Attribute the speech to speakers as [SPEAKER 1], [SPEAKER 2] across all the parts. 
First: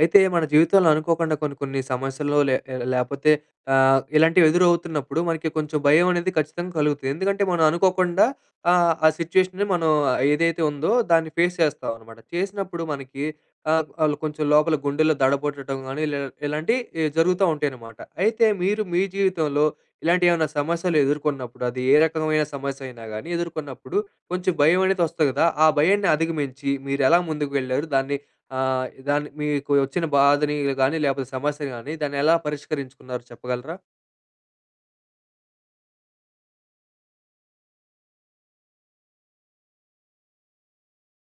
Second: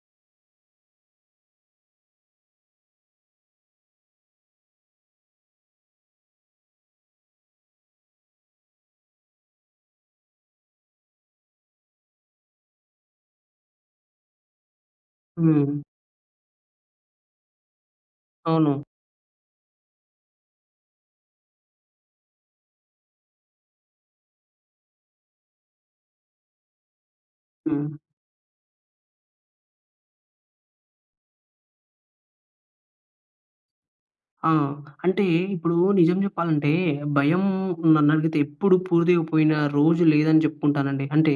[SPEAKER 1] అయితే, మన జీవితంలో అనుకోకుండా కొన్ని, కొన్ని సమస్యలు లే లేకపోతే ఆహ్, ఇలాంటివి ఎదురవుతున్నప్పుడు మనకి కొంచెం భయం అనేది ఖచ్చితంగా కలుగుతుంది. ఎందుకంటే మనం అనుకోకుండా ఆహ్, ఆ సిట్యుయేషన్‌ని మనం ఏదైతే ఉందో, దాన్ని ఫేస్ చేస్తామనమాట. చేసినప్పుడు మనకి ఆహ్, ఆళ్ళు కొంచెం లోపల గుండెల్లో దడబొట్టటం
[SPEAKER 2] హ్మ్.
[SPEAKER 1] గానీ, లె ఇలాంటి ఎ జరుగుత ఉంటాయి అనమాట. అయితే, మీరు
[SPEAKER 2] అవును.
[SPEAKER 1] మీ జీవితంలో ఇలాంటి ఏమన్నా సమస్యలు ఎదుర్కొన్నప్పుడు అది ఏ రకమైన సమస్య అయినా గాని ఎదుర్కొన్నప్పుడు, కొంచెం భయం అనేది వస్తుంది కదా. ఆ భయాన్ని అధిగమించి మీరు ఎలా ముందుకు వెళ్లారు?
[SPEAKER 2] హ్మ్.
[SPEAKER 1] దాన్ని ఆహ్, దాన్ని మీకు వచ్చిన బాధని ల్ గానీ లేకపోతే, సమస్య గానీ దాన్ని ఎలా పరిష్కరించుకున్నారు చెప్పగలరా?
[SPEAKER 2] ఆ! అంటే ఇప్పుడు నిజం చెప్పాలంటే, భయం నన్నడిగితే ఎప్పుడు పూర్తిగా పోయిన రోజు లేదని చెప్పుకుంటాను అండి. అంటే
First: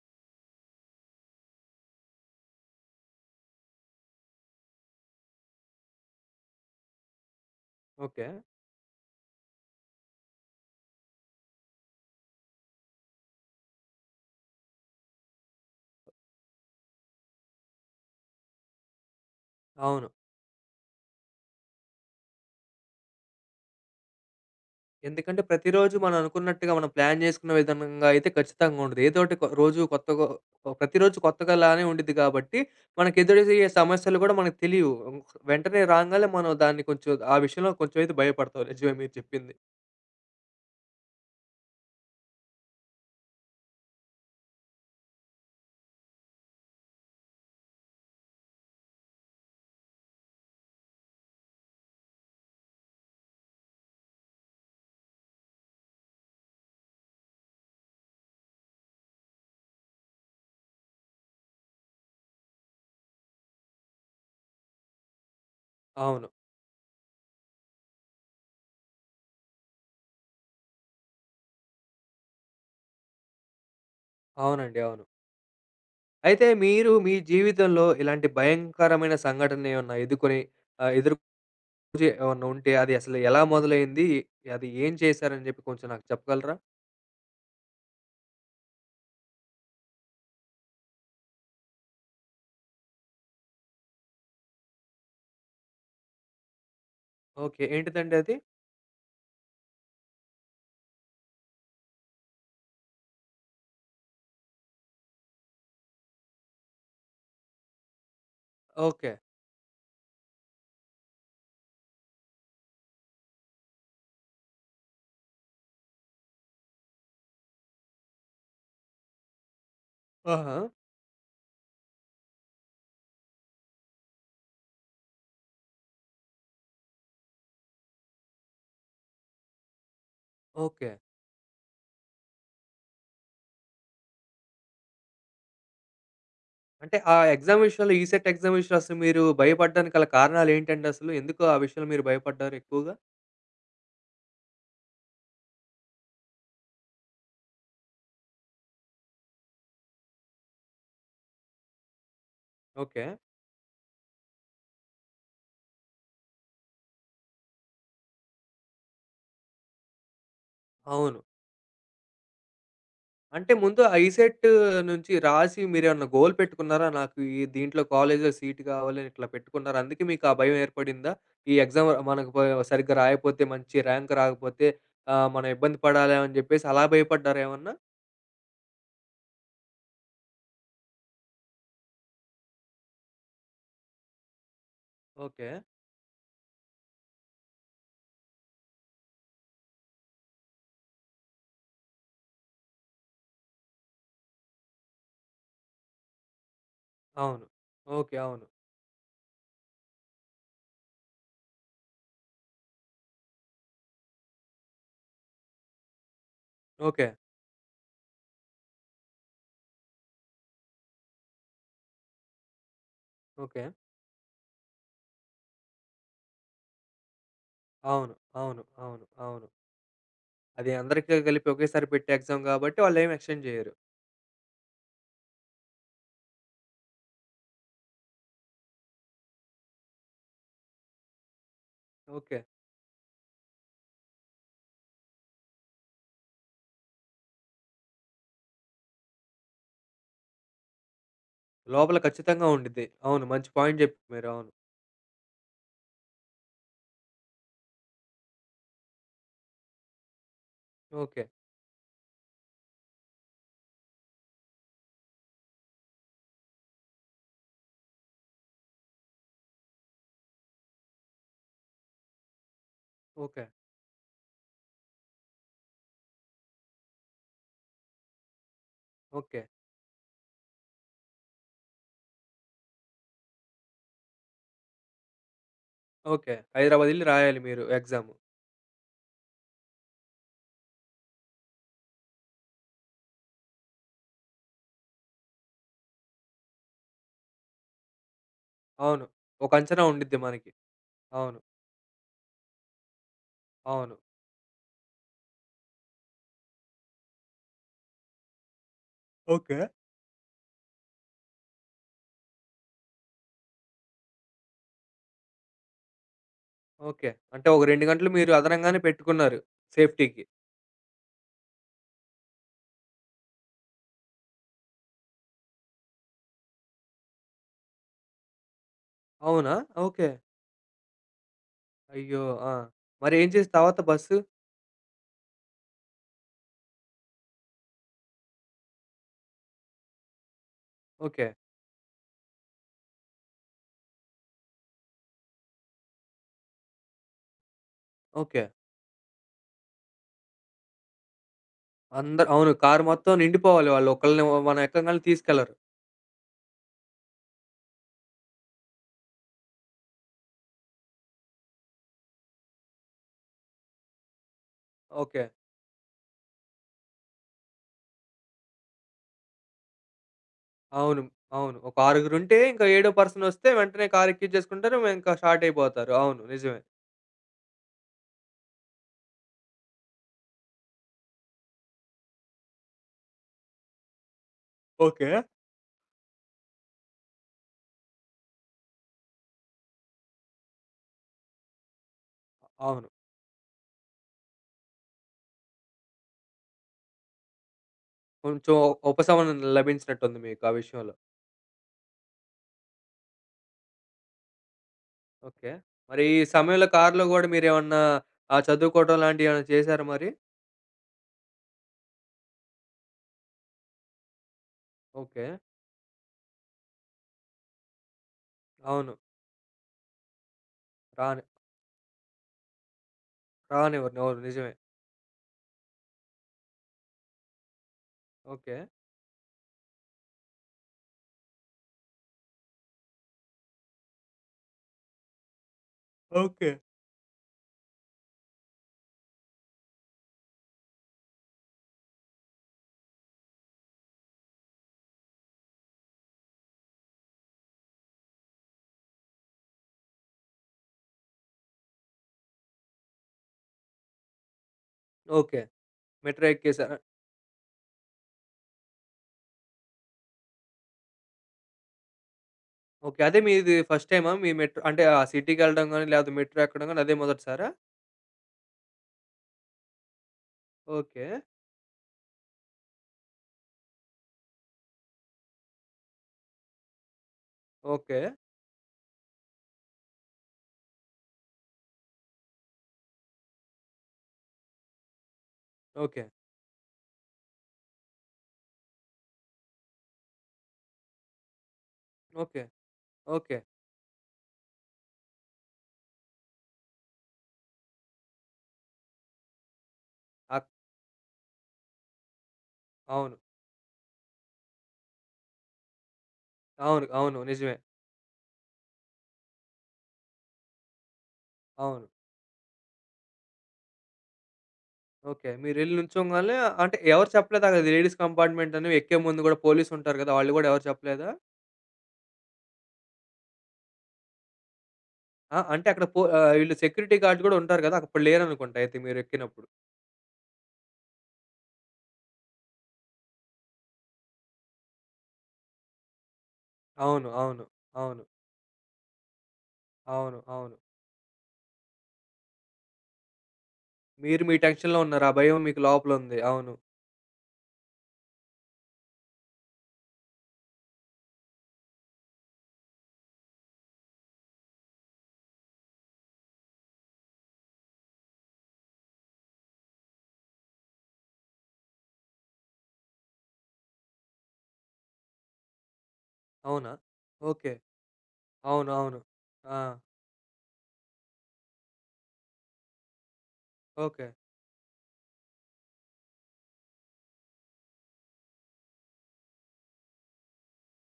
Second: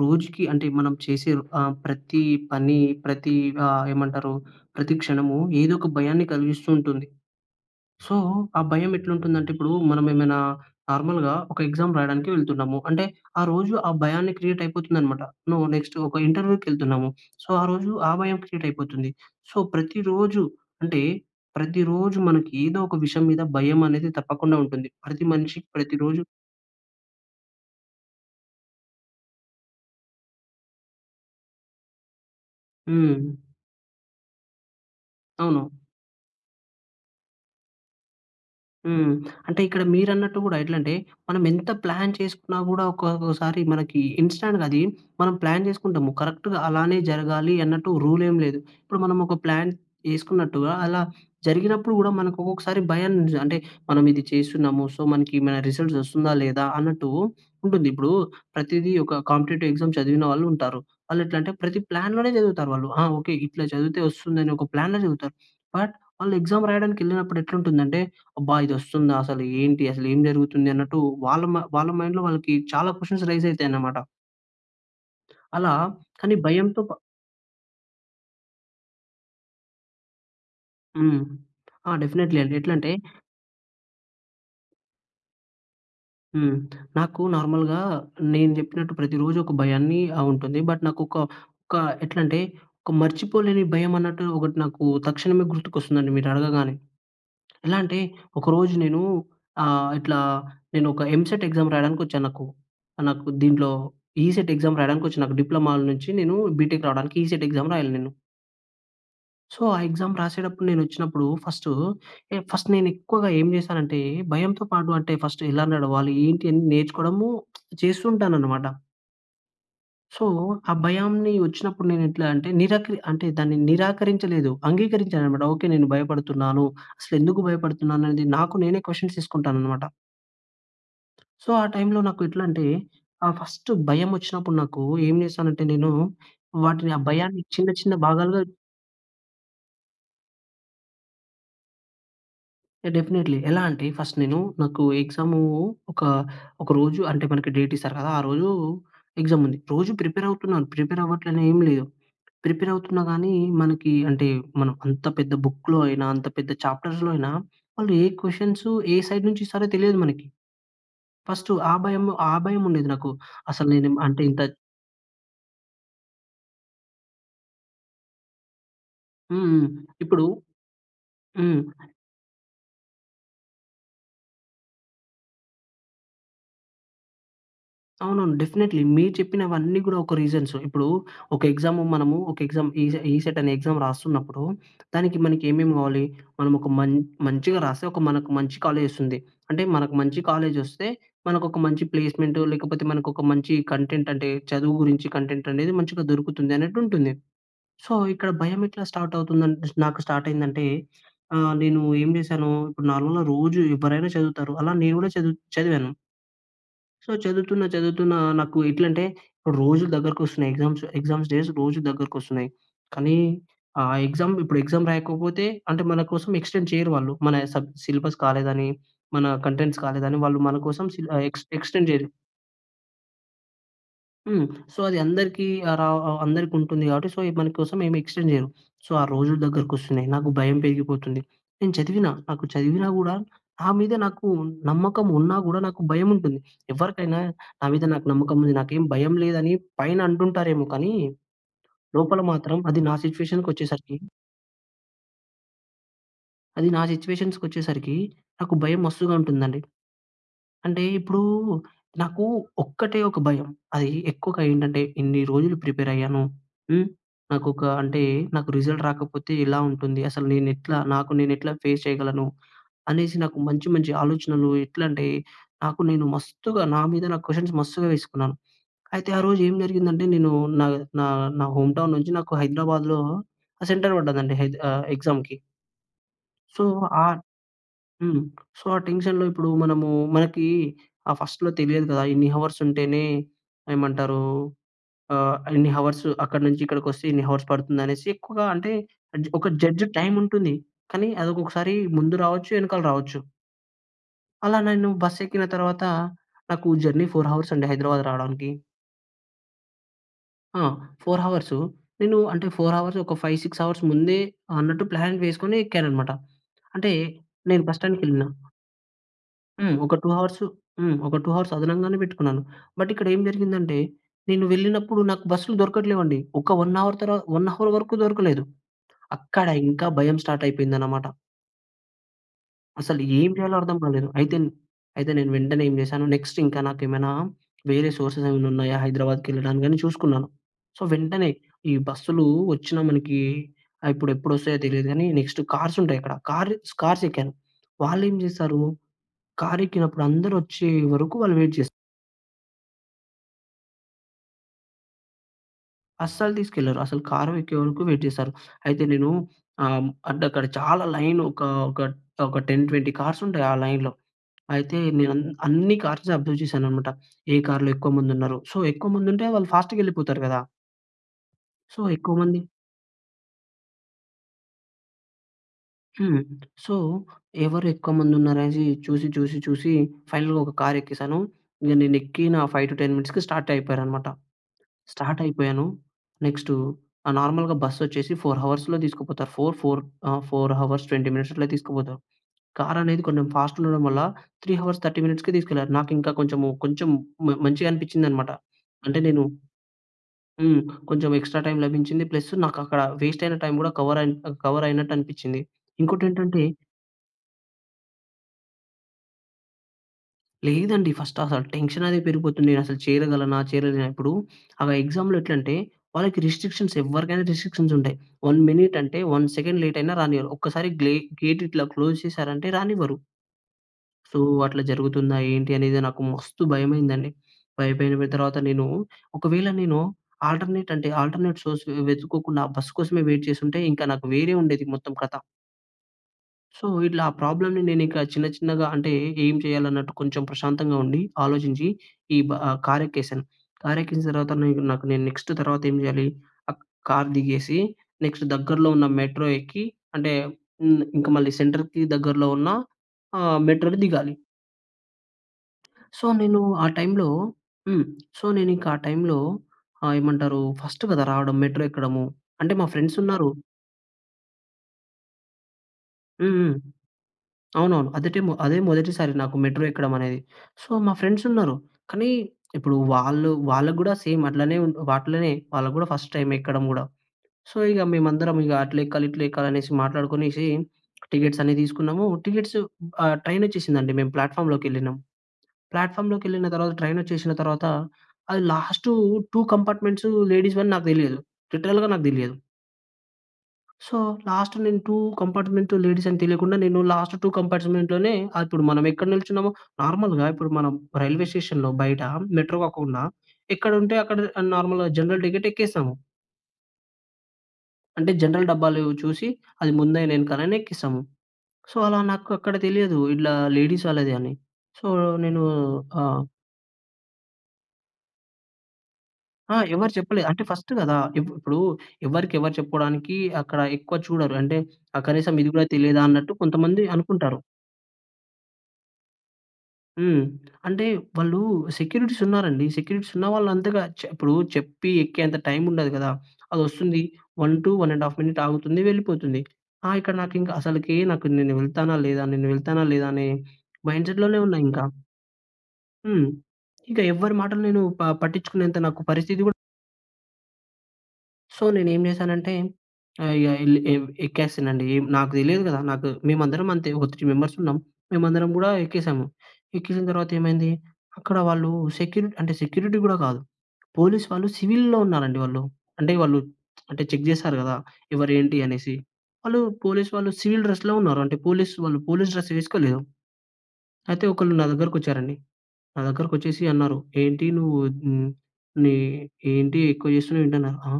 [SPEAKER 2] రోజుకి అంటే, మనం చేసే ఆహ్, ప్రతి పని, ప్రతి ఆహ్, ఏమంటారు, ప్రతి క్షణము ఏదో ఒక భయాన్ని కలిగిస్తూ ఉంటుంది. So,
[SPEAKER 1] okay.
[SPEAKER 2] ఆ భయం ఎట్లా ఉంటుందంటే, ఇప్పుడు మనం ఏమైనా నార్మల్‌గా ఒక ఎక్సామ్ రాయడానికి వెళ్తున్నాము. అంటే, ఆ రోజు ఆ భయాన్ని క్రియేట్ అయిపోతుంది అన్నమాట. నువు నెక్స్ట్ ఒక ఇంటర్వ్యూకెళ్తున్నాము సో, ఆ రోజు ఆ భయం క్రియేటైపోతుంది. సో,
[SPEAKER 1] అవును.
[SPEAKER 2] ప్రతిరోజు అంటే ప్రతిరోజు, మనకి ఏదో ఒక విషయం మీద భయం అనేది తప్పకుండా ఉంటుంది. ప్రతి
[SPEAKER 1] ఎందుకంటే,
[SPEAKER 2] మనిషికి
[SPEAKER 1] ప్రతిరోజు మనం
[SPEAKER 2] ప్రతిరోజు
[SPEAKER 1] అనుకున్నట్టుగా మనం ప్లాన్ చేసుకునే విధానంగా అయితే ఖచ్చితంగా ఉండదు. ఏదోకటి కొ రోజు కొత్తగా ప్రతిరోజు కొత్తగా లానే ఉండుద్ది గాబట్టి, మనకు
[SPEAKER 2] హ్మ్.
[SPEAKER 1] ఎదురయ్యే సమస్యలు కూడా మనకు తెలియవు.
[SPEAKER 2] అవును.
[SPEAKER 1] వెంటనే రాంగానే, మనం దాన్ని కొంచెం ఆ విషయంలో కొంచెం అయితే భయపడతాం. నిజమే
[SPEAKER 2] హ్మ్.
[SPEAKER 1] మీరు చెప్పింది.
[SPEAKER 2] అంటే ఇక్కడ మీరన్నట్టు కూడా ఎట్లంటే, మనం ఎంత ప్లాన్ చేసుకున్నా కూడా ఒకొక్కసారి మనకి ఇన్స్టాంట్‌గా అది మనం ప్లాన్ చేసుకుంటాము కరెక్ట్‌గా అలానే జరగాలి అన్నట్టు రూల్ ఏమి లేదు. ఇప్పుడు మనం ఒక ప్లాన్ యేసుకున్నట్టుగా అలా జరిగినప్పుడు కూడా మనకు ఒక్కొక్కసారి భయం, అంటే మనం ఇది చేస్తున్నాము సో, మనకి ఏమైనా రిజల్ట్స్ వస్తుందా, లేదా అన్నట్టు ఉంటుంది. ఇప్పుడు ప్రతిదీ ఒక కాంపిటేటివ్ ఎగ్జామ్ చదివిన వాళ్ళు ఉంటారు. వాళ్ళు ఎట్లంటే ప్రతి ప్లాన్‌ లోనే చదువుతారు వాళ్ళు. ఆ! ఓకె, ఇట్లా చదివితే వస్తుందని, ఒక ప్లాన్‌లో చదువుతారు. బట్,
[SPEAKER 1] అవును.
[SPEAKER 2] వాళ్ళు ఎగ్జామ్ రాయడానికెళ్ళినప్పుడు ఎట్లుంటుందంటే, అబ్బా! ఇది వస్తుందా అసలు ఏంటి, అసలు ఏం జరుగుతుంది, అన్నట్టు వాళ్ళ మ వాళ్ళ మైండ్‌లో వాళ్ళకి చాలా క్వెషన్ రైజ్ అయితయి అన్నమాట.
[SPEAKER 1] అవునండి, అవును.
[SPEAKER 2] అలా కానీ
[SPEAKER 1] అయితే
[SPEAKER 2] భయంతో ప
[SPEAKER 1] మీరు మీ జీవితంలో ఇలాంటి భయంకరమైన సంఘటన ఏమైనా ఎదుర్కొని ఆహ్, ఎదురు
[SPEAKER 2] హ్మ్, ఆ!
[SPEAKER 1] చి
[SPEAKER 2] డెఫినిట్లీ
[SPEAKER 1] ఏమన్నా
[SPEAKER 2] అండి
[SPEAKER 1] ఉంటే
[SPEAKER 2] ఎట్లా అంటే
[SPEAKER 1] అది అసలు ఎలా మొదలైంది? అది ఏం చేశారని చెప్పి కొంచెం నాకు
[SPEAKER 2] హ్మ్,
[SPEAKER 1] చెప్పగలరా?
[SPEAKER 2] నాకు నార్మల్‍గా నేను చెప్పినట్టు ప్రతిరోజు ఒక భయాన్ని ఉంటుంది. బట్ నాకు ఒక ఒక ఎట్లంటే ఒక మర్చిపోలేని భయం అన్నట్టు ఒకటి నాకు తక్షణమే గుర్తుకొస్తుందండి మీరు అడగగానే.
[SPEAKER 1] ఓకె.
[SPEAKER 2] ఎలా అంటే
[SPEAKER 1] ఏంటిదండి అది?
[SPEAKER 2] ఒకరోజు నేను ఆహ్, ఇట్లా నేను ఒక ఎంసెట్ ఎగ్జామ్ రాయడానికొచ్చా నాకు, నాకు దీంట్లో ఈసెట్ ఎగ్జామ్ రాయడానికొచ్చిన. నాకు డిప్లొమాల నుంచి నేను బీటెక్ రావడానికి ఈసెట్ ఎగ్జామ్ రాయాలి నేను.
[SPEAKER 1] ఓకె.
[SPEAKER 2] సో ఆ ఎగ్జామ్స్ రాసేటప్పుడు నేనొచ్చినప్పుడు ఫస్టు. ఫస్ట్ నేను ఎక్కువగా ఏం చేశాను అంటే భయంతో పాటు, అంటే ఫస్ట్ ఎలా నడవాలి ఏంటి నేర్చుకోవడము చేస్తూ ఉంటాను అన్నమాట. సో
[SPEAKER 1] ఆహా!
[SPEAKER 2] ఆ భయాన్ని వచ్చినప్పుడు నేను ఎట్లా నిరకరి అంటే దాన్ని నిరాకరించలేదు, అంగీకరించాను అన్నమాట. ఓకె నేను భయపడుతున్నాను. అసలు ఎందుకు భయపడుతున్నాను అనేది నాకు నేనే క్వెషన్స్ తీసుకుంటాను అన్నమాట.
[SPEAKER 1] ఓకె.
[SPEAKER 2] సో ఆ టైమ్‌లో నాకు ఎట్లా అంటే ఆహ్, ఫస్ట్ భయం వచ్చినప్పుడు నాకు ఏమి చేశాను అంటే నేను వాటిని
[SPEAKER 1] అంటే
[SPEAKER 2] ఆ
[SPEAKER 1] ఆ
[SPEAKER 2] భయాన్ని
[SPEAKER 1] ఎగ్జామ్
[SPEAKER 2] చిన్న
[SPEAKER 1] విషయంలో
[SPEAKER 2] చిన్న
[SPEAKER 1] ఈసెట్
[SPEAKER 2] భాగాలుగా
[SPEAKER 1] ఎగ్జామ్ విషయంలో అసలు మీరు భయపడడానికి గల కారణాలు ఏంటండి? అసలు ఎందుకు ఆ విషయంలో మీరు భయపడ్డారు
[SPEAKER 2] ఎ
[SPEAKER 1] ఎక్కువగా?
[SPEAKER 2] డెఫినెట్లీ. ఎలా అంటే ఫస్ట్ నేను నాకు ఎగ్జామ్ ఒక ఒక రోజు అంటే మనకి డేట్ ఇస్తారు కదా, ఆ రోజు ఎగ్జామ్ ఉంది. రోజు ప్రిపేర్ అవుతున్నాను ప్రిపేర్ అవ్వట్లనేమి లేవు ప్రిపేర్ అవుతున్నా
[SPEAKER 1] ఓకె.
[SPEAKER 2] కానీ మనకి అంటే మనం అంత పెద్ద బుక్‌లో అయినా అంత పెద్ద చాప్టర్స్‌లో అయినా వాళ్ళు ఏ క్వెషన్స్ ఏ సైడ్ నుంచి ఇస్తారో తెలియదు మనకి.
[SPEAKER 1] అవును.
[SPEAKER 2] ఫస్టు ఆ భయం ఆ భయం ఉండేది నాకు.
[SPEAKER 1] అంటే
[SPEAKER 2] అసలు
[SPEAKER 1] ముందు
[SPEAKER 2] నేను
[SPEAKER 1] ఆ
[SPEAKER 2] అంటే ఇంత
[SPEAKER 1] ఈసెట్ నుంచి రాసి మీరేమన్నా గోల్ పెట్టుకున్నారా? నాకు ఈ దీంట్లో కాలేజ్‌లో సీట్ కావాలి ఇట్లా
[SPEAKER 2] హ్మ్, హ్మ్.
[SPEAKER 1] పెట్టుకున్నారా అందుకే మీకు
[SPEAKER 2] ఇప్పుడు
[SPEAKER 1] ఆ భయం ఏర్పడిందా? ఈ
[SPEAKER 2] హ్మ్.
[SPEAKER 1] ఎగ్జామ్ మనకు సరిగ్గా రాయకపోతే మంచి ర్యాంక్ రాకపోతే ఆహ్, మనం ఇబ్బంది పడాలి అని చెప్పేసి అలా భయపడ్డారా ఏమన్నా?
[SPEAKER 2] అవునవును డెఫినెట్లీ. మీరు చెప్పినవన్నీ కూడా ఒక రీజన్సు. ఇప్పుడు ఒక ఎగ్జాము మనము ఒక ఎగ్జామ్ ఈసె ఈసెట్ అనే ఎగ్జామ్ రాస్తున్నప్పుడు దానికి మనకి
[SPEAKER 1] ఓకె.
[SPEAKER 2] ఏమేమి కావాలి? మనం ఒక మం మంచిగా రాస్తే ఒక మనకు మంచి కాలేజ్ వస్తుంది. అంటే మనకు మంచి కాలేజ్ ఒస్తే మనకు ఒక మంచి ప్లేస్‌మెంట్ లేకపోతే మనకొక మంచి కంటెంట్ అంటే చదువు గురించి కంటెంట్ అనేది మంచిగా దొరుకుతుంది అన్నట్టు ఉంటుంది.
[SPEAKER 1] అవును.
[SPEAKER 2] So
[SPEAKER 1] okay.
[SPEAKER 2] ఇక్కడ
[SPEAKER 1] అవును.
[SPEAKER 2] భయం ఎట్లా స్టార్ట్ అవుతుంది నాకు స్టార్ట్ అయిందంటే ఆహ్, నేను ఏం చేశాను, ఇప్పుడు నాల రోజు ఎవ్వరైనా చదువుతారు, అలా నేను కూడా చదువు చదివాను.
[SPEAKER 1] ఓకె.
[SPEAKER 2] సో చదువుతున్న చదువుతున్న నాకు ఎట్లా అంటే రోజులు దగ్గరకి వస్తున్నాయి. ఎగ్జామ్స్ ఎగ్జామ్స్ డేస్ రోజు దగ్గరికి వస్తున్నాయి. కానీ
[SPEAKER 1] ఓకె.
[SPEAKER 2] ఆ ఎగ్జామ్‌లు ఇప్పుడు ఎగ్జామ్ రాయకపోతే అంటే మన కోసం ఎక్స్‌టెండ్ చేయరు వాళ్ళు. మన సబ్
[SPEAKER 1] అవును,
[SPEAKER 2] సిలబస్
[SPEAKER 1] అవును,
[SPEAKER 2] కాలేదని,
[SPEAKER 1] అవును,
[SPEAKER 2] మన
[SPEAKER 1] అవును.
[SPEAKER 2] కంటెంట్స్ కాలేదని వాళ్ళు మన
[SPEAKER 1] అది
[SPEAKER 2] కోసం సి
[SPEAKER 1] అందరికి
[SPEAKER 2] ఎక్స్
[SPEAKER 1] కలిపి ఒకేసారి
[SPEAKER 2] ఎక్స్‌టెండ్ జేయరు.
[SPEAKER 1] పెట్టే ఎగ్జామ్ కాబట్టి వాళ్ళు ఏమి ఎక్స్‌టెండ్ చేయరు.
[SPEAKER 2] హ్మ్. సో, అది అందరికీ ఆర అందరికీ ఉంటుంది గాబట్టి సో, మనకోసం ఏమి ఎక్స్‌టెండ్ చేయరు. సో, ఆ రోజులు దగ్గరకి వస్తున్నాయి. నాకు భయం పెరిగిపోతుంది. నేను చదివినా,
[SPEAKER 1] ఓకే.
[SPEAKER 2] నాకు చదివినా కూడా నా మీద నాకు నమ్మకం ఉన్నా కూడా నాకు భయం ఉంటుంది. ఎవరికైనా నా మీద నాకు నమ్మకం ఉంది, నాకేం భయం లేదని పైన అంటుంటారేమో కానీ,
[SPEAKER 1] లోపల
[SPEAKER 2] లోపల
[SPEAKER 1] ఖచ్చితంగా
[SPEAKER 2] మాత్రం అది
[SPEAKER 1] ఉండిద్ది.
[SPEAKER 2] నా
[SPEAKER 1] అవును. మంచి పాయింట్
[SPEAKER 2] సిట్యుయేషన్‌కొచ్చేసరికి
[SPEAKER 1] చెప్పి మీరు అవును.
[SPEAKER 2] అది నా సిట్యుయేషన్స్‌కొచ్చేసరికి నాకు భయం మస్తుగా ఉంటుందండి. అంటే, ఇప్పుడు
[SPEAKER 1] ఓకే.
[SPEAKER 2] నాకు ఒక్కటే ఒక భయం. అది ఎక్కువగా ఏంటంటే, ఇన్ని రోజులు ప్రిపేరయ్యాను. హ్మ్, నాకొక అంటే, నాకు రిజల్ట్ రాకపోతే ఎలా ఉంటుంది, అసలు నేను ఎట్లా? నాకు నేను ఎట్లా ఫేస్ చేయగలను, అనేసి నాకు
[SPEAKER 1] ఓకే.
[SPEAKER 2] మంచి, మంచి ఆలోచనలు ఎట్లా అంటే నాకు నేను మస్తుగా నా మీద నాకు క్వెషన్స్ మస్తుగా వేసుకున్నాను. అయితే ఆ రోజు
[SPEAKER 1] ఓకే.
[SPEAKER 2] ఏం జరిగిందంటే, నేను నా నా నా హోమ్ టౌన్ నుంచి నాకు హైదరాబాద్‍లో ఆహ్, సెంటర్ పడ్డదండి హెద ఆహ్ ఎగ్జామ్‍కి.
[SPEAKER 1] ఓకే.
[SPEAKER 2] సో,
[SPEAKER 1] హైదరాబాద్ ఎళ్లి
[SPEAKER 2] ఆ
[SPEAKER 1] రాయాలి మీరు ఎగ్జాము?
[SPEAKER 2] హ్మ్. సో, ఆ టెన్షన్‌లో ఇప్పుడు మనము మనకి ఆహ్, ఫస్ట్‌లో తెలియదు కదా! ఇన్ని హౌర్స్ ఉంటేనే ఏమంటారు ఆహ్, ఎన్ని హౌర్స్ అక్కడి నుంచి ఇక్కడికొస్తే ఇన్ని హౌర్స్ పడుతుంది అనేసి ఎక్కువగా, అంటే
[SPEAKER 1] అవును.
[SPEAKER 2] జ్ ఒక
[SPEAKER 1] ఒక అంచనా
[SPEAKER 2] జడ్జ్ టైమ్
[SPEAKER 1] ఉండిద్ది మనకి.
[SPEAKER 2] ఉంటుంది. కానీ అది
[SPEAKER 1] అవును.
[SPEAKER 2] ఒకొకసారి ముందు రావచ్చు, వెనకాల రావచ్చు.
[SPEAKER 1] అవును.
[SPEAKER 2] అలా నన్ను బస్సెక్కిన తర్వాతా, నాకు జర్నీ 4 హవర్సండి హైదరాబాద్ రాడానికి.
[SPEAKER 1] ఓకే.
[SPEAKER 2] ఆ! 4 హవర్సు. నేను అంటే, 4 హవర్సు ఒక 5, 6 అవర్స్ ముందే, అన్నట్టు ప్లాన్ వేసుకొనే ఎక్కానన్నమాట. అంటే,
[SPEAKER 1] ఓకే. అంటే
[SPEAKER 2] నేను
[SPEAKER 1] ఓక
[SPEAKER 2] బస్
[SPEAKER 1] 2 గంటలు
[SPEAKER 2] స్టాండ్‌కెళ్ళిన.
[SPEAKER 1] మీరు అదనంగానే పెట్టుకున్నారు,
[SPEAKER 2] హ్మ్. ఒక 2
[SPEAKER 1] సేఫ్టీకి.
[SPEAKER 2] హవర్సు హ్మ్. ఒక 2 హవర్సదనంగానే పెట్టుకున్నాను. బట్ ఇక్కడేం జరిగిందంటే, నేను వెళ్ళినప్పుడు నాకు బస్సులు దొరకట్లేవండి. ఒక 1 అవర్ తర 1 హవర్‌ వరకు దొరకలేదు. అక్కడ
[SPEAKER 1] అవునా!
[SPEAKER 2] ఇంకా
[SPEAKER 1] ఓకే.
[SPEAKER 2] భయం స్టార్టయిపోయిందనమాట.
[SPEAKER 1] అయ్యో! ఆ!
[SPEAKER 2] అసలు
[SPEAKER 1] మరేం
[SPEAKER 2] ఏం
[SPEAKER 1] జేస్
[SPEAKER 2] జేయాలో
[SPEAKER 1] తర్వాత
[SPEAKER 2] అర్థం గాలేదు.
[SPEAKER 1] బస్సు?
[SPEAKER 2] అయితేన్ అయితే నేను వెంటనే ఏం జేశాను, నెక్స్టింకా నాకేమైనా వేరే సోర్సెస్ ఏమైనా ఉన్నాయా? హైదరాబాద్‌కెళ్ళడానికని చూసుకున్నాను. So,
[SPEAKER 1] okay.
[SPEAKER 2] వెంటనే, ఈ బస్సులు వచ్చినా మనకీ ఆహ్, ఇప్పుడు ఎప్పుడొస్తాయో తెలీదు గానీ, నెక్స్టు కార్సుంటాయక్కడ. కారిచ్ కార్సెక్కాను. వాళ్ళేం
[SPEAKER 1] ఓకే.
[SPEAKER 2] జేశారు, కారెక్కినప్పుడు, అందరూ వచ్చే వరకు వాళ్ళు వెయిట్ జేస్
[SPEAKER 1] అందర్ అవును. కారు మొత్తం నిండిపోవాలి. వాళ్ళు ఒకల్నొ మనం ఎక్కంగానే తీసుకెళ్లరు.
[SPEAKER 2] అస్సలు తీసుకెళ్లరు. అసలు కారు ఎక్కేవరకు వెయిట్ జేసారు. అయితే నేను, ఆ! హ్మ్, అంటే అక్కడ చాల లైను ఒకా ఒకట్ ఒక 10, 20 కార్సుంటాయి ఆ లైన్‌లో. అయితే నేను అన్
[SPEAKER 1] ఓకే.
[SPEAKER 2] అన్నీ కార్స్‌ని అబ్జర్వ్ జేశాననమాట. ఏ కార్‌లో ఎక్కువ మందున్నరో. సో, ఎక్కువ మందుంటే, వాళ్ళు ఫాస్ట్‌గెళ్ళిపోతారు గదా...
[SPEAKER 1] అవును. అవును. ఒక
[SPEAKER 2] సో,
[SPEAKER 1] ఆరుగురు
[SPEAKER 2] ఎక్కువ
[SPEAKER 1] ఉంటే,
[SPEAKER 2] మంది
[SPEAKER 1] ఇంక ఏడో పర్సనొస్తే, వెంటనే కారెక్కిచ్చేసుకుంటారు, మే ఇంకా షాటయిపోతారు.
[SPEAKER 2] హ్మ్.
[SPEAKER 1] అవును, నిజమే.
[SPEAKER 2] సో, ఎవరెక్కువ మందున్నారనేసి చూసి, చూసి, చూసి, ఫైనల్‌గొక కారెక్కేసాను. ఇంగ నేనెక్కిన 5-10 మినిట్స్‌కి స్టార్టయిపోయారనమాట.
[SPEAKER 1] ఓకే.
[SPEAKER 2] స్టార్టయిపోయాను, నెక్స్టు ఆహ్, నార్మల్‍గా బస్సొచ్చేసి 4 హవర్సులో తీసుకుపోతారు, 4, 4 ఆహ్, 4:20 మినిట్స్ అట్లే తీసుకుపోతారు,
[SPEAKER 1] అవును.
[SPEAKER 2] కారనేది కొంచెం ఫాస్టుండడం వల్ల, 3:30 మినిట్స్‌కి తీసుకెళ్లారు. నాకింకా కొంచెము, కొంచెం మ మంచిగనిపించిందనమాట.
[SPEAKER 1] కొంచెం ఓహ్,
[SPEAKER 2] అంటే నేను
[SPEAKER 1] ఉపశమనం లభించినట్టుంది మీకు, ఆ
[SPEAKER 2] హ్మ్,
[SPEAKER 1] విషయంలో.
[SPEAKER 2] కొంచెం ఎక్స్ట్రా టైమ్ లభించింది. ప్లస్సు నాకక్కడ వేస్టయిన టైమ్ గూడా కవరయిన్ ఆహ్, కవరయినట్టు అనిపిచ్చింది.
[SPEAKER 1] ఓకే. మరి
[SPEAKER 2] ఇంకోటి
[SPEAKER 1] ఈ
[SPEAKER 2] ఏంటంటే
[SPEAKER 1] సమయంలో కార్‌లో గూడా మీరేమన్నా ఆహ్, చదువుకోటం లాంటియేమన్నా చేసారా మరి?
[SPEAKER 2] లేదండి, ఫస్టసలు టెన్షనదీ పెరిగిపోతుంది. నేనసలు చేరగలనా? చేరలేన? ఇప్పుడు, అలా ఎగ్జామ్‌లో
[SPEAKER 1] ఓకే.
[SPEAKER 2] ఎట్లంటే, వాళ్ళకి రిస్ట్రిక్షన్స్ ఎవ్వరికైనా రిస్ట్రిక్షన్సుంటాయి. 1
[SPEAKER 1] అవును.
[SPEAKER 2] మినేటంటే, 1 సెకండ్ లేటయినా రానియ్యరు. ఒక్కసారి గ్లే
[SPEAKER 1] రాని...
[SPEAKER 2] గేటిట్లా క్లోజ్ జేషారంటే రానివ్వరు...
[SPEAKER 1] రానివ్వరిని.
[SPEAKER 2] సో,
[SPEAKER 1] అవును నిజమే.
[SPEAKER 2] అట్లా జరుగుతుందా ఏంటి, అనేది, నాకు మస్తు భయమైందండి. పైపైన బెట్ తర్వాత
[SPEAKER 1] ఓకే.
[SPEAKER 2] నేను, ఒకవేళ నేను ఆల్టర్నేటంటే, ఆల్టర్నేట్ సోర్సు వెతుక్కోకుండా బస్ కోసమే వెయిట్ జేసుంటే, ఇంకా నాకు వేరే ఉండేది, మొత్తం కథ.
[SPEAKER 1] ఓకే.
[SPEAKER 2] సో, ఇట్లా ఆ ప్రాబ్లమ్‌ని నేనికా చిన్న చిన్నగా అంటే, ఏం చెయ్యలన్నట్టు కొంచం ప్రశాంతంగా ఉండి, ఆలోచించి ఈ బ ఆహ్, కారెక్కేశాను. కారెక్కేసిన తర్వాత నీకు నాకు నేను నెక్స్ట్ తర్వాత ఏం జెయాలి? అక్ కార్ దిగేసి నెక్స్ట్ దగ్గరలో ఉన్న మెట్రో ఎక్కి అంటే హ్మ్. ఇంక మళ్ళీ సెంటర్‌కి దగ్గరలో ఉన్న ఆహ్, మెట్రోలో దిగాలి.
[SPEAKER 1] ఓకే.
[SPEAKER 2] సో,
[SPEAKER 1] మెట్రో
[SPEAKER 2] నేనూ
[SPEAKER 1] ఎక్కేశా?
[SPEAKER 2] ఆ టైమ్‌లో హ్మ్. సో, నేనింక ఆ టైమ్‌లో ఆహ్, ఏమంటరూ? ఫస్ట్ గదా రావడం, మెట్రో ఎక్కడము. అంటే, మా
[SPEAKER 1] ఓకే. అదే
[SPEAKER 2] ఫ్రెండ్సున్నారు.
[SPEAKER 1] మీదీ ఫస్టైమా? మీ మెట్ అంటే, ఆ సిటీకెళ్ళడం గాని, లేపోతే
[SPEAKER 2] హ్మ్.
[SPEAKER 1] మెట్రో
[SPEAKER 2] హ్మ్.
[SPEAKER 1] ఎక్కడం గాని అదే మొదటిసారా?
[SPEAKER 2] అవునవును. అదెటేమో అదే మొదటిసారి నాకు మెట్రో ఎక్కడం అనేది. సో, మా
[SPEAKER 1] ఓకే.
[SPEAKER 2] ఫ్రెండ్సున్నరు, కానీ ఇప్పుడు వాళ్ళు వాళ్ళకు గూడా సేమ్ అట్లనే ఉండు అట్లనే వాళ్ళకు గూడా ఫస్టైమ్ ఎక్కడం గూడా. సో, ఇగ
[SPEAKER 1] ఓకే.
[SPEAKER 2] మేమందరమిగ అట్లెక్కాలి, ఇట్లెక్కాలి అనేసి మాట్లాడుకొనేసీ టికెట్సన్నీ తీసుకున్నమూ. టికెట్సు ఆహ్, ట్రైనొచ్చేసిందండి. మేము ప్లాట్ఫామ్‌లోకెళ్ళినం.
[SPEAKER 1] ఓకె.
[SPEAKER 2] ప్లాట్ఫామ్‌లోకెళ్ళిన తర్వాత ట్రైనొచ్చేషిన తర్వాత, అది లాస్టూ 2 కంపార్ట్మెంట్సూ లేడీస్‌వని నాకు దెలియదు. లిటరల్‌గా నాకు దెలియదు.
[SPEAKER 1] ఓకే. ఓకే.
[SPEAKER 2] సో, లాస్ట్ నేను 2 కంపార్ట్మెంటు లేడీసని తెలియకుండా నేను లాస్ట్ 2 కంపాట్స్‌మెంట్‌లోనే ఆహ్, ఇప్పుడు మనం ఎక్కడ నిల్చున్నామో నార్మల్‌గా
[SPEAKER 1] అక్
[SPEAKER 2] ఇప్పుడు మనం రైల్వే స్టేషన్‌లో బయట మెట్రో కాకుండా,
[SPEAKER 1] అవును.
[SPEAKER 2] ఎక్కడుంటే అక్కడ ఆహ్, నార్మల్‌గా జనరల్ టికెట్ ఎక్కేసాము.
[SPEAKER 1] అవును. అవును. నిజమే.
[SPEAKER 2] అంటే, జనరల్ డబ్బాలు చూసి, అది ముందైనెనకనైనా ఎక్కేసాము. సో,
[SPEAKER 1] అవును.
[SPEAKER 2] అలా నాకు అక్కడ తెలియదు ఇట్లా లేడీసోళ్ళదని. So,
[SPEAKER 1] okay.
[SPEAKER 2] నేనూ
[SPEAKER 1] మీరెళ్ళి
[SPEAKER 2] ఆ!
[SPEAKER 1] నుంచోగాళే అంటే, ఎవరు చెప్పలేదా? అది లేడీస్ కంపార్ట్మెంటని. నువ్వేక్కే ముందు గూడా
[SPEAKER 2] ఆ! ఎవరు
[SPEAKER 1] పోలీసుంటారు గదా!
[SPEAKER 2] చెప్పలే.
[SPEAKER 1] ఆళ్ళు
[SPEAKER 2] అంటే
[SPEAKER 1] గూడా ఎవరు
[SPEAKER 2] ఫస్టు గదా!
[SPEAKER 1] చెప్పలేదా?
[SPEAKER 2] ఇప్ ఇప్పుడూ, ఎవరికి ఎవరు చెప్పుకోడానికి, అక్కడ ఎక్కువ చూడరు. అంటే ఆహ్, కనీసం
[SPEAKER 1] ఆ!
[SPEAKER 2] ఇది
[SPEAKER 1] అంటే
[SPEAKER 2] కూడా
[SPEAKER 1] అక్కడ పో
[SPEAKER 2] తెలియదా? అన్నట్టు
[SPEAKER 1] ఆహ్, వీళ్ళు
[SPEAKER 2] కొంతమంది
[SPEAKER 1] సెక్యూరిటీ గార్డ్స్ గూడా
[SPEAKER 2] అనుకుంటారు.
[SPEAKER 1] ఉంటారు గద! అప్పుడు లేరనుకుంటా అయితే మీరెక్కినప్పుడు.
[SPEAKER 2] హ్మ్. అంటే వాళ్ళు సెక్యూరిటీస్ ఉన్నారండి. సెక్యూరిటీస్ ఉన్నా వాళ్ళుంతగా చె ఇప్పుడు చెప్పి ఎక్కేంత టైముండదు గదా! అదొస్తుంది,
[SPEAKER 1] అవును. అవును.
[SPEAKER 2] వన్ టూ వన్
[SPEAKER 1] అవును.
[SPEAKER 2] అండ్ హాఫ్ మినిటాగుతుంది వెళ్ళిపోతుంది. ఆ! ఇక్కడ
[SPEAKER 1] అవును.
[SPEAKER 2] నాకింక
[SPEAKER 1] అవును.
[SPEAKER 2] అసలకీ నాకు నేను వెళ్తానా? లేదా? నేను వెళ్తానా? లేదా? అనే
[SPEAKER 1] మీరు మీ
[SPEAKER 2] మైండ్‌సెట్‌లోనే ఉన్నా
[SPEAKER 1] టెన్షన్‌లో
[SPEAKER 2] ఇంకా.
[SPEAKER 1] ఉన్నారు, ఆ భయం మీకు లోపలుంది,
[SPEAKER 2] హ్మ్.
[SPEAKER 1] అవును.
[SPEAKER 2] ఇంక యెవ్వరి మాటలు నేను ప పట్టించుకునేంత నాకు పరిస్థితి కూడా సో, నేనేం జేశానంటే, ఆహ్, ఇగ ఎళ్ ఎవ్ ఎక్కేసానండి. ఏం నాకు తెలీదు గదా! నాకు మేమందరమంతే. ఓ త్రీ మెంబర్స్ ఉన్నాం. మేమందరం గూడా ఎక్కేసాము. ఎక్కేసిన తర్వాతేమైంది, అక్కడ వాళ్ళు సెక్యూరీ అంటే సెక్యూరిటీ కూడా గాదు. పోలీసు వాళ్ళు సివిల్‌లో ఉన్నారండి వాళ్ళు. అంటే వాళ్ళు
[SPEAKER 1] అవునా?
[SPEAKER 2] అంటే చెక్
[SPEAKER 1] ఓకె.
[SPEAKER 2] జేస్తారు గదా! ఎవరేంటి అనేసి.
[SPEAKER 1] అవునవును. ఆ!
[SPEAKER 2] వాళ్ళు పోలీస్ వాళ్ళు సివిల్ డ్రెస్‌లో ఉన్నారు. అంటే, పోలీస్ వాళ్ళు పోలీస్ డ్రెస్ వేసుకోలేదు.
[SPEAKER 1] ఓకె.
[SPEAKER 2] అయితే, ఒకళ్ళు నా దగ్గరకొచ్చారండి. నా దగ్గరకొచ్చేసి అన్నారు, "ఏంటి నువ్వు హ్మ్, నీ ఏంటి ఎక్కువ జేస్తున్నావు? ఏంటన్నారు." ఆ!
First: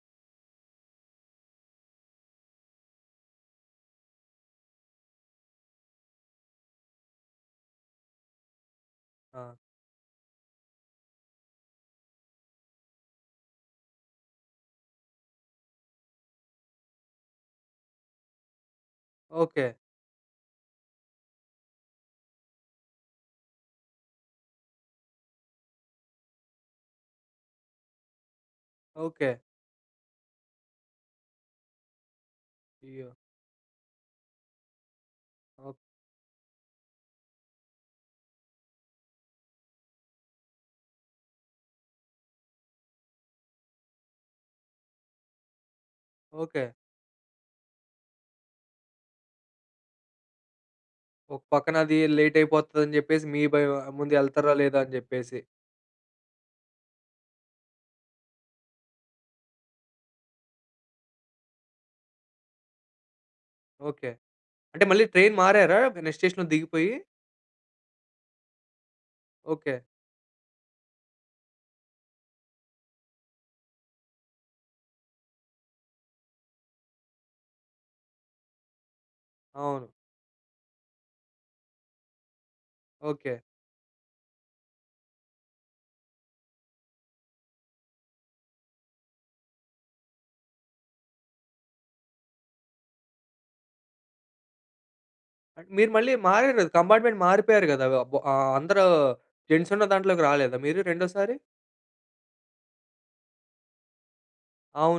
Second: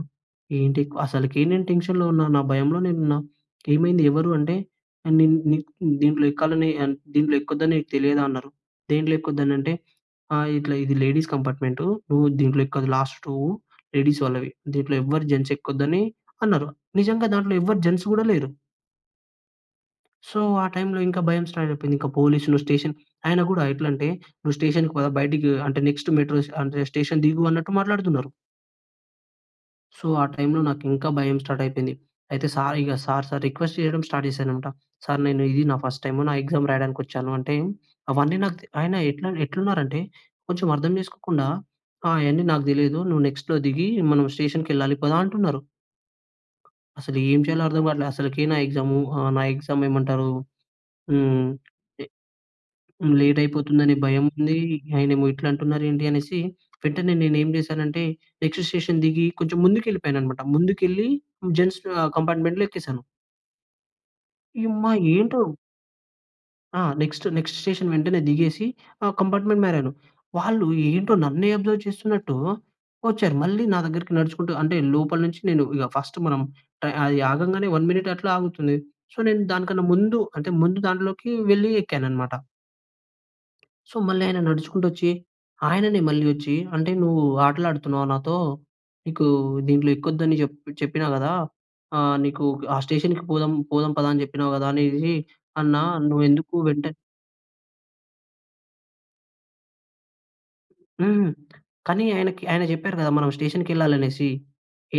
[SPEAKER 2] ఏంటి? అసలికీ నేను టెన్షన్‌లో ఉన్నా. నా భయంలో నేనున్నా. ఏమైంది? ఎవరు? అంటే, "ఏ నిన్ నీ దీంట్లో ఎక్కాలని అన్ దీంట్లో ఎక్కొద్దని నీకు తెలియదా?" అన్నరు. దేంట్లో
[SPEAKER 1] ఆ!
[SPEAKER 2] ఎక్కొదనంటే? ఆహ్, ఇట్లా "ఇది లేడీస్ కంపార్ట్మెంటు, నువ్వు దీంట్లో ఎక్కదు, లాస్ట్ టువ్వు లేడీస్ వాళ్ళవి దీంట్లో ఎవ్వరు జెంట్స్ ఎక్కొద్దని" అన్నారు. నిజంగా దాంట్లో ఎవ్వరు జెంట్స్ గూడా లేరు.
[SPEAKER 1] ఓకే.
[SPEAKER 2] సో ఆ టైంలో ఇంకా భయం స్టార్ట్ అయిపోయింది. ఇంకా పోలీస్‌లు, స్టేషన్. ఆయన కూడా ఎట్లంటే, నువ్వు స్టేషన్‌కి పదా! బయటికి అంటే, నెక్స్ట్ మెట్రో అంటే, స్టేషన్ దిగు అన్నట్టు మాట్లాడుతున్నారు.
[SPEAKER 1] ఓకే.
[SPEAKER 2] సో ఆ టైమ్‌లో నాకు ఇంకా భయం స్టార్ట్ అయిపోయింది. అయితే సార్ ఇక
[SPEAKER 1] అయ్యో!
[SPEAKER 2] సార్, సార్ రిక్వెస్ట్ చేయడం స్టార్ట్ చేశానన్నమాట. సార్ నేను ఇది
[SPEAKER 1] ఓహ్!
[SPEAKER 2] నా ఫస్ట్ టైమ్ నా ఎగ్జామ్ రాయడానికి వచ్చానంటే, అవన్నీ నాకు తే ఆయన ఎట్ల ఎట్లున్నారంటే కొంచెం అర్థం చేసుకోకుండా, ఆహ్, అయన్నీ నాకు తెలీదు. నువ్వు నెక్స్ట్‌లో దిగి, మనం స్టేషన్‌కి వెళ్ళాలి పదా అంటున్నారు.
[SPEAKER 1] ఓకే.
[SPEAKER 2] అసలు ఏం చేయాలో అర్థంకాట్ల. అసలకి నా ఎగ్జాము ఆహ్, నా ఎగ్జామ్ ఎమ్ ఏమంటారు?
[SPEAKER 1] ఒక
[SPEAKER 2] హ్మ్,
[SPEAKER 1] పక్కన అది లేట్ అయిపోతది అని
[SPEAKER 2] లే
[SPEAKER 1] చెప్పేసి,
[SPEAKER 2] లేట్
[SPEAKER 1] మీ భయం ఆహ్,
[SPEAKER 2] అయిపోతుందని
[SPEAKER 1] ముందు
[SPEAKER 2] భయం
[SPEAKER 1] వెళ్తారా?
[SPEAKER 2] ఉంది.
[SPEAKER 1] లేదా? అని
[SPEAKER 2] ఆయనేమో
[SPEAKER 1] చెప్పేసి.
[SPEAKER 2] ఇట్లా అంటున్నారు ఏంటి అనేసి వెంటనే నేనేం చేశాను అంటే, నెక్స్ట్ స్టేషన్ దిగి కొంచెం ముందుకు వెళ్ళిపోయానన్నమాట. ముందుకెళ్ళి జెంట్స్ ఆహ్, కంపార్ట్మెంట్‌లో ఎక్కేసాను.
[SPEAKER 1] ఓకే. అంటే
[SPEAKER 2] యుమ్మా!
[SPEAKER 1] మళ్ళీ ట్రైన్
[SPEAKER 2] ఏంటిరొ
[SPEAKER 1] మారారా, మీరు నెక్స్ట్ స్టేషన్‌లో
[SPEAKER 2] ఆ!
[SPEAKER 1] దిగిపోయి?
[SPEAKER 2] నెక్స్ట్ నెక్స్ట్ స్టేషన్ వెంటనే దిగేసి ఆహ్, కంపార్ట్మెంట్
[SPEAKER 1] ఓకే.
[SPEAKER 2] మారాను. వాళ్ళు ఏంటో నన్నే అబ్జర్వ్ చేస్తున్నట్టు వచ్చారు. మళ్ళీ నా దగ్గరికి నడుచుకుంటూ అంటే, లోపల నుంచి నేను ఇక ఫస్ట్ మనం అది ఆగంగానే 1 మినిట్ అట్లా ఆగుతుంది. సో నేను దానికన్నా
[SPEAKER 1] అవును.
[SPEAKER 2] ముందు అంటే, ముందు దాంట్లోకి వెళ్లి ఎక్కానన్నమాట.
[SPEAKER 1] ఓకె.
[SPEAKER 2] సో, మళ్ళీ ఆయన నడుచుకుంటూ వచ్చి, ఆయననే మళ్ళి వచ్చి, అంటే నువ్వు ఆటలు ఆడుతున్నావా నాతో? నీకు దీంట్లో ఎక్కోదు అని చెపి చెప్పినా కదా! ఆహ్, నీకు ఆ స్టేషన్‌కి పోదాం పోదాం పద అని చెప్పినావు కదా! అనేసిసి.
[SPEAKER 1] బట్
[SPEAKER 2] అన్నా
[SPEAKER 1] మీరు మళ్ళీ
[SPEAKER 2] నువ్వు
[SPEAKER 1] మారారు
[SPEAKER 2] ఎందుకు
[SPEAKER 1] కదా!
[SPEAKER 2] వెంటనే
[SPEAKER 1] కంపార్ట్మెంట్ మారిపోయారు కదా. అబ్ ఆహ్, అందరు జెంట్స్ ఉన్న దాంట్లోకి రాలేదా మీరు
[SPEAKER 2] హ్మ్.
[SPEAKER 1] రెండోసారి?
[SPEAKER 2] కానీ ఆయనకి ఆయన చెప్పారు కదా! మనం స్టేషన్‍కి వెళ్ళాలి అనేసి,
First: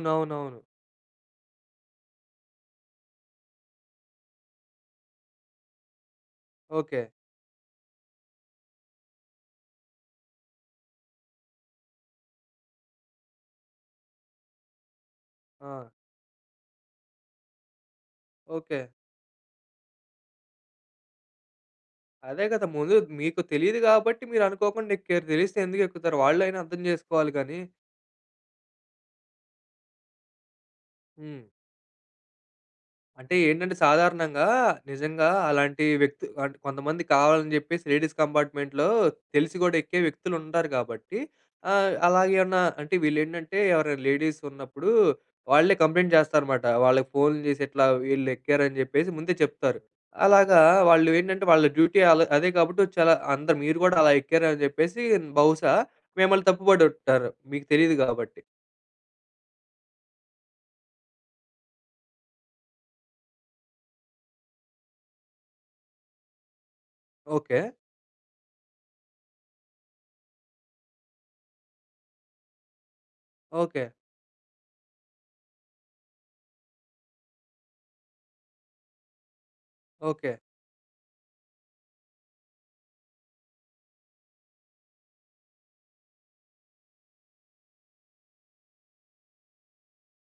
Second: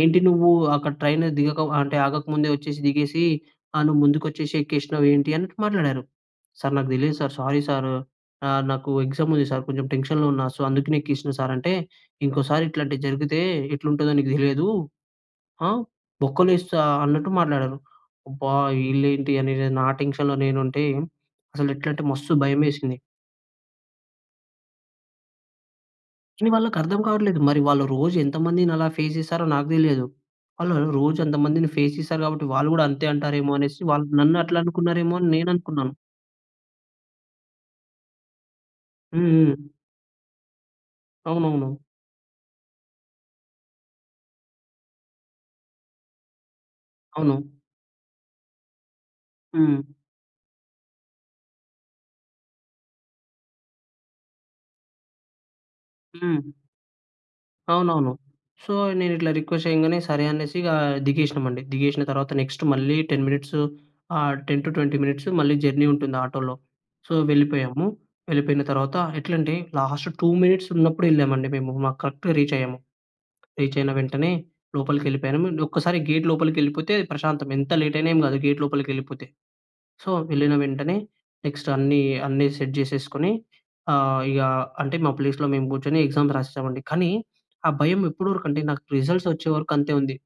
[SPEAKER 2] "ఏంటి నువ్వు అక్కడ ట్రైన్ దిగక అంటే ఆగకముందే వచ్చేసి, దిగేసి ఆహ్, నువ్వు ముందుకొచ్చేసి, ఎక్కేసినావు ఏంటి" అన్నటు మాట్లాడారు. "సార్ నాకు
[SPEAKER 1] ఓకే.
[SPEAKER 2] తెలీదు సార్. Sorry sir. ఆహ్, నాకు ఎగ్జామ్ ఉంది సార్. కొంచెం టెన్షన్‌లో ఉన్నా. సో, అందుకనే ఎక్కేసినా సార్. అంటే, "ఇంకోసారి ఇట్లాంటివి జరిగితే ఎట్లుంటుందో నీకు తెలియదు. ఆ!
[SPEAKER 1] ఆ!
[SPEAKER 2] బొక్కలో ఎ‌స్తా," అన్నట్టు మాట్లాడారు. అబ్బా!
[SPEAKER 1] ఓకే.
[SPEAKER 2] వీళ్ళు ఏంటి అని నా టెన్షన్‌లో నేను ఉంటే, అసలు ఎట్లంటే మస్తు
[SPEAKER 1] అదే కదా! ముందు
[SPEAKER 2] భయమేసింది.
[SPEAKER 1] మీకు తెలియదు కాబట్టి, మీరు అనుకోకుండా ఎక్కారు. తెలిస్తే ఎందుకు ఎక్కుతారు? వాళ్ళు అయినా
[SPEAKER 2] వాళ్ళకి
[SPEAKER 1] అర్థం
[SPEAKER 2] అర్థం
[SPEAKER 1] చేసుకోవాలి
[SPEAKER 2] కావట్లేదు. మరి
[SPEAKER 1] గాని.
[SPEAKER 2] వాళ్ళు రోజు ఎంత మందిని అలా ఫేస్ చేసారో నాకు తెలియదు. వాళ్ళు వాళ్ళు రో రోజు
[SPEAKER 1] హ్మ్.
[SPEAKER 2] అంతమందిని ఫేస్ చేసారు కాబట్టి, వాళ్ళు కూడా అంతే
[SPEAKER 1] అంటే
[SPEAKER 2] అంటారేమో
[SPEAKER 1] ఏంటంటే
[SPEAKER 2] అనేసి. వాళ్ళు నన్ను
[SPEAKER 1] సాధారణంగా,
[SPEAKER 2] అట్లా అనుకున్నారేమో అని
[SPEAKER 1] నిజంగా
[SPEAKER 2] నేను
[SPEAKER 1] అలాంటి
[SPEAKER 2] అనుకున్నాను.
[SPEAKER 1] వ్యక్తి అంటే కొంతమంది కావాలని చెప్పేసి లేడీస్ కంపార్ట్మెంట్‌లో, తెలిసి
[SPEAKER 2] హుహు.
[SPEAKER 1] కూడా ఎక్కే వ్యక్తులు ఉంటారు. కాబట్టి
[SPEAKER 2] అవునవును.
[SPEAKER 1] ఆహ్, అలాగే ఏమన్నా అంటే వీళ్ళు ఏంటంటే ఎవరైనా లేడీస్ ఉన్నప్పుడు వాళ్ళే కంప్లెయింట్ చేస్తారనమాట. వాళ్ళకి
[SPEAKER 2] అవును.
[SPEAKER 1] ఫోన్‌లు చేసి, ఇట్లా వీళ్ళు ఎక్కారని చెప్పేసి ముందే
[SPEAKER 2] హ్మ్.
[SPEAKER 1] చెప్తారు. అలాగా వాళ్ళు ఏంటంటే, వాళ్ళ డ్యూటీ వాళ్ళ అదే కాబట్టి, చాలా అందరు, మీరు కూడా అలా ఎక్కారు అని చెప్పేసి, బహుశా మిమ్మల్ని
[SPEAKER 2] హ్మ్.
[SPEAKER 1] తప్పు పడి ఉంటారు. మీకు తెలీదు
[SPEAKER 2] అవునవును.
[SPEAKER 1] కాబట్టి.
[SPEAKER 2] సో, నేను ఇట్లా రిక్వెస్ట్ చేయంగానే సరే అనేసి ఇగా దిగేసినామండి. దిగేసిన తర్వాత నెక్స్ట్ మళ్ళీ 10 మినిట్స్ ఆహ్, 10-20 మినిట్స్ మళ్ళీ జర్నీ ఉంటుంది ఆటోలో. So,
[SPEAKER 1] okay.
[SPEAKER 2] వెళ్ళిపోయాము. వెళ్ళిపోయిన తర్వాత ఎట్లంటే 2 మినిట్స్ ఉన్నప్పుడు వెళ్ళామండి, మేము. మాకు కరెక్ట్‌గా రీచ్ అయ్యాము. Reach
[SPEAKER 1] okay.
[SPEAKER 2] అయిన వెంటనే లోపలికి వెళ్ళిపోయాము. ఒక్కసారి గేట్ లోపలికి వెళ్ళిపోతే ప్రశాంతం. ఎంత లేట్ అయినా ఏమి కాదు. గేట్ లోపలికి వెళ్ళిపోతే. So,
[SPEAKER 1] okay.
[SPEAKER 2] వెళ్ళిన వెంటనే నెక్స్ట్ అన్ని, అన్ని సెట్ చేసేసుకొని ఆహ్, ఇగా అంటే మా ప్లేస్‌లో మేము కూర్చొని ఎగ్జామ్స్ రాసేసాం అండి. కానీ ఆ భయం ఎప్పటి వరకు అంటే, నాకు రిజల్ట్ వచ్చేవరకు అంతే ఉంది.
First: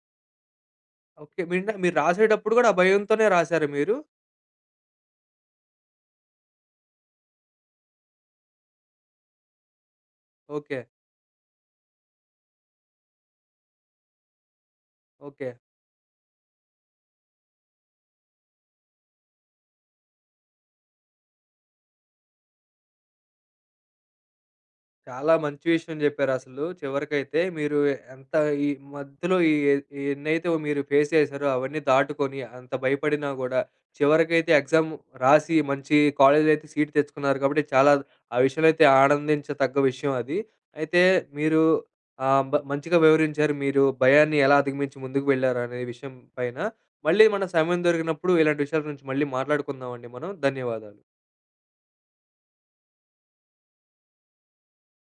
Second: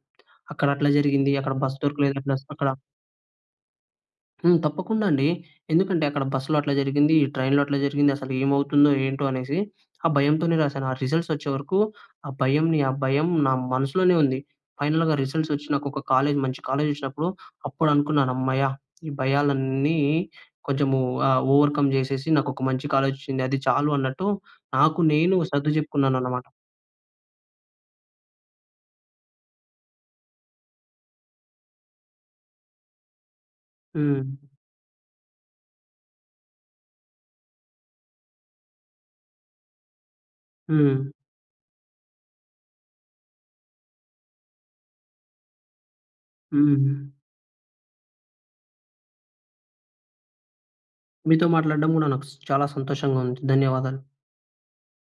[SPEAKER 2] అక్కడ అట్లా జరిగింది,
[SPEAKER 1] ఓకే.
[SPEAKER 2] అక్కడ
[SPEAKER 1] మీరు
[SPEAKER 2] బస్
[SPEAKER 1] ఇందాక, మీరు
[SPEAKER 2] దొరకలేదు. ప్లస్
[SPEAKER 1] రాసేటప్పుడు కూడా
[SPEAKER 2] అక్కడ
[SPEAKER 1] ఆ భయంతోనే రాసారా మీరు?
[SPEAKER 2] హ్మ్. తప్పకుండా అండి. ఎందుకంటే, అక్కడ బస్సులో అట్లా జరిగింది. ఈ ట్రైన్‌లో అట్లా జరిగింది. అసలు ఏమవుతుందో? ఏంటో? అనేసి, ఆ భయంతోనే
[SPEAKER 1] ఓకే.
[SPEAKER 2] రాసాను. ఆ రిజల్ట్స్ వచ్చేవరకు ఆ భయంని, ఆ భయం నా మనసులోనే ఉంది. ఫైనల్‌గా రిజల్ట్స్
[SPEAKER 1] ఓకే.
[SPEAKER 2] వచ్చి నాకు ఒక కాలేజ్ మంచి కాలేజ్ వచ్చినప్పుడు, అప్పుడు అనుకున్నాను అమ్మయ్య! ఈ భయాలన్నీ కొంచెం ఆహ్, ఓవర్కమ్ చేసేసి, నాకు ఒక మంచి కాలేజ్ వచ్చింది. అది చాలు అన్నట్టు నాకు,
[SPEAKER 1] చాలా
[SPEAKER 2] నేను
[SPEAKER 1] మంచి
[SPEAKER 2] సర్దు
[SPEAKER 1] విషయం చెప్పారు.
[SPEAKER 2] చెప్పుకున్నానన్నమాట.
[SPEAKER 1] అసలు చివరికైతే మీరు ఏ ఎంత ఈ మధ్యలో ఈ ఈ ఎన్నైతే మీరు ఫేస్ చేసారో అవన్నీ దాటుకొని అంత భయపడినా కూడా,
[SPEAKER 2] హ్మ్.
[SPEAKER 1] చివరికైతే ఎగ్జామ్ రాసి, మంచి కాలేజీలో అయితే సీట్ తెచ్చుకున్నారు. కాబట్టి, చాలా ఆ విషయంలో అయితే ఆనందించతగ్గ విషయం అది. అయితే
[SPEAKER 2] హ్మ్.
[SPEAKER 1] మీరు ఆహ్, మంచిగా వివరించారు. మీరు భయాన్ని ఎలా అధిగమించి ముందుకు వెళ్లారు, అనే విషయం పైన
[SPEAKER 2] హ్మ్. హ్మ్.
[SPEAKER 1] మళ్ళీ మన సమయం దొరికినప్పుడు ఇలాంటి విషయాల గురించి మళ్ళీ మాట్లాడుకుందామండి మనం. ధన్యవాదాలు.
[SPEAKER 2] మీతో మాట్లాడడం కూడా నాకు స్ చాలా సంతోషంగా ఉంది. ధన్యవాదాలు.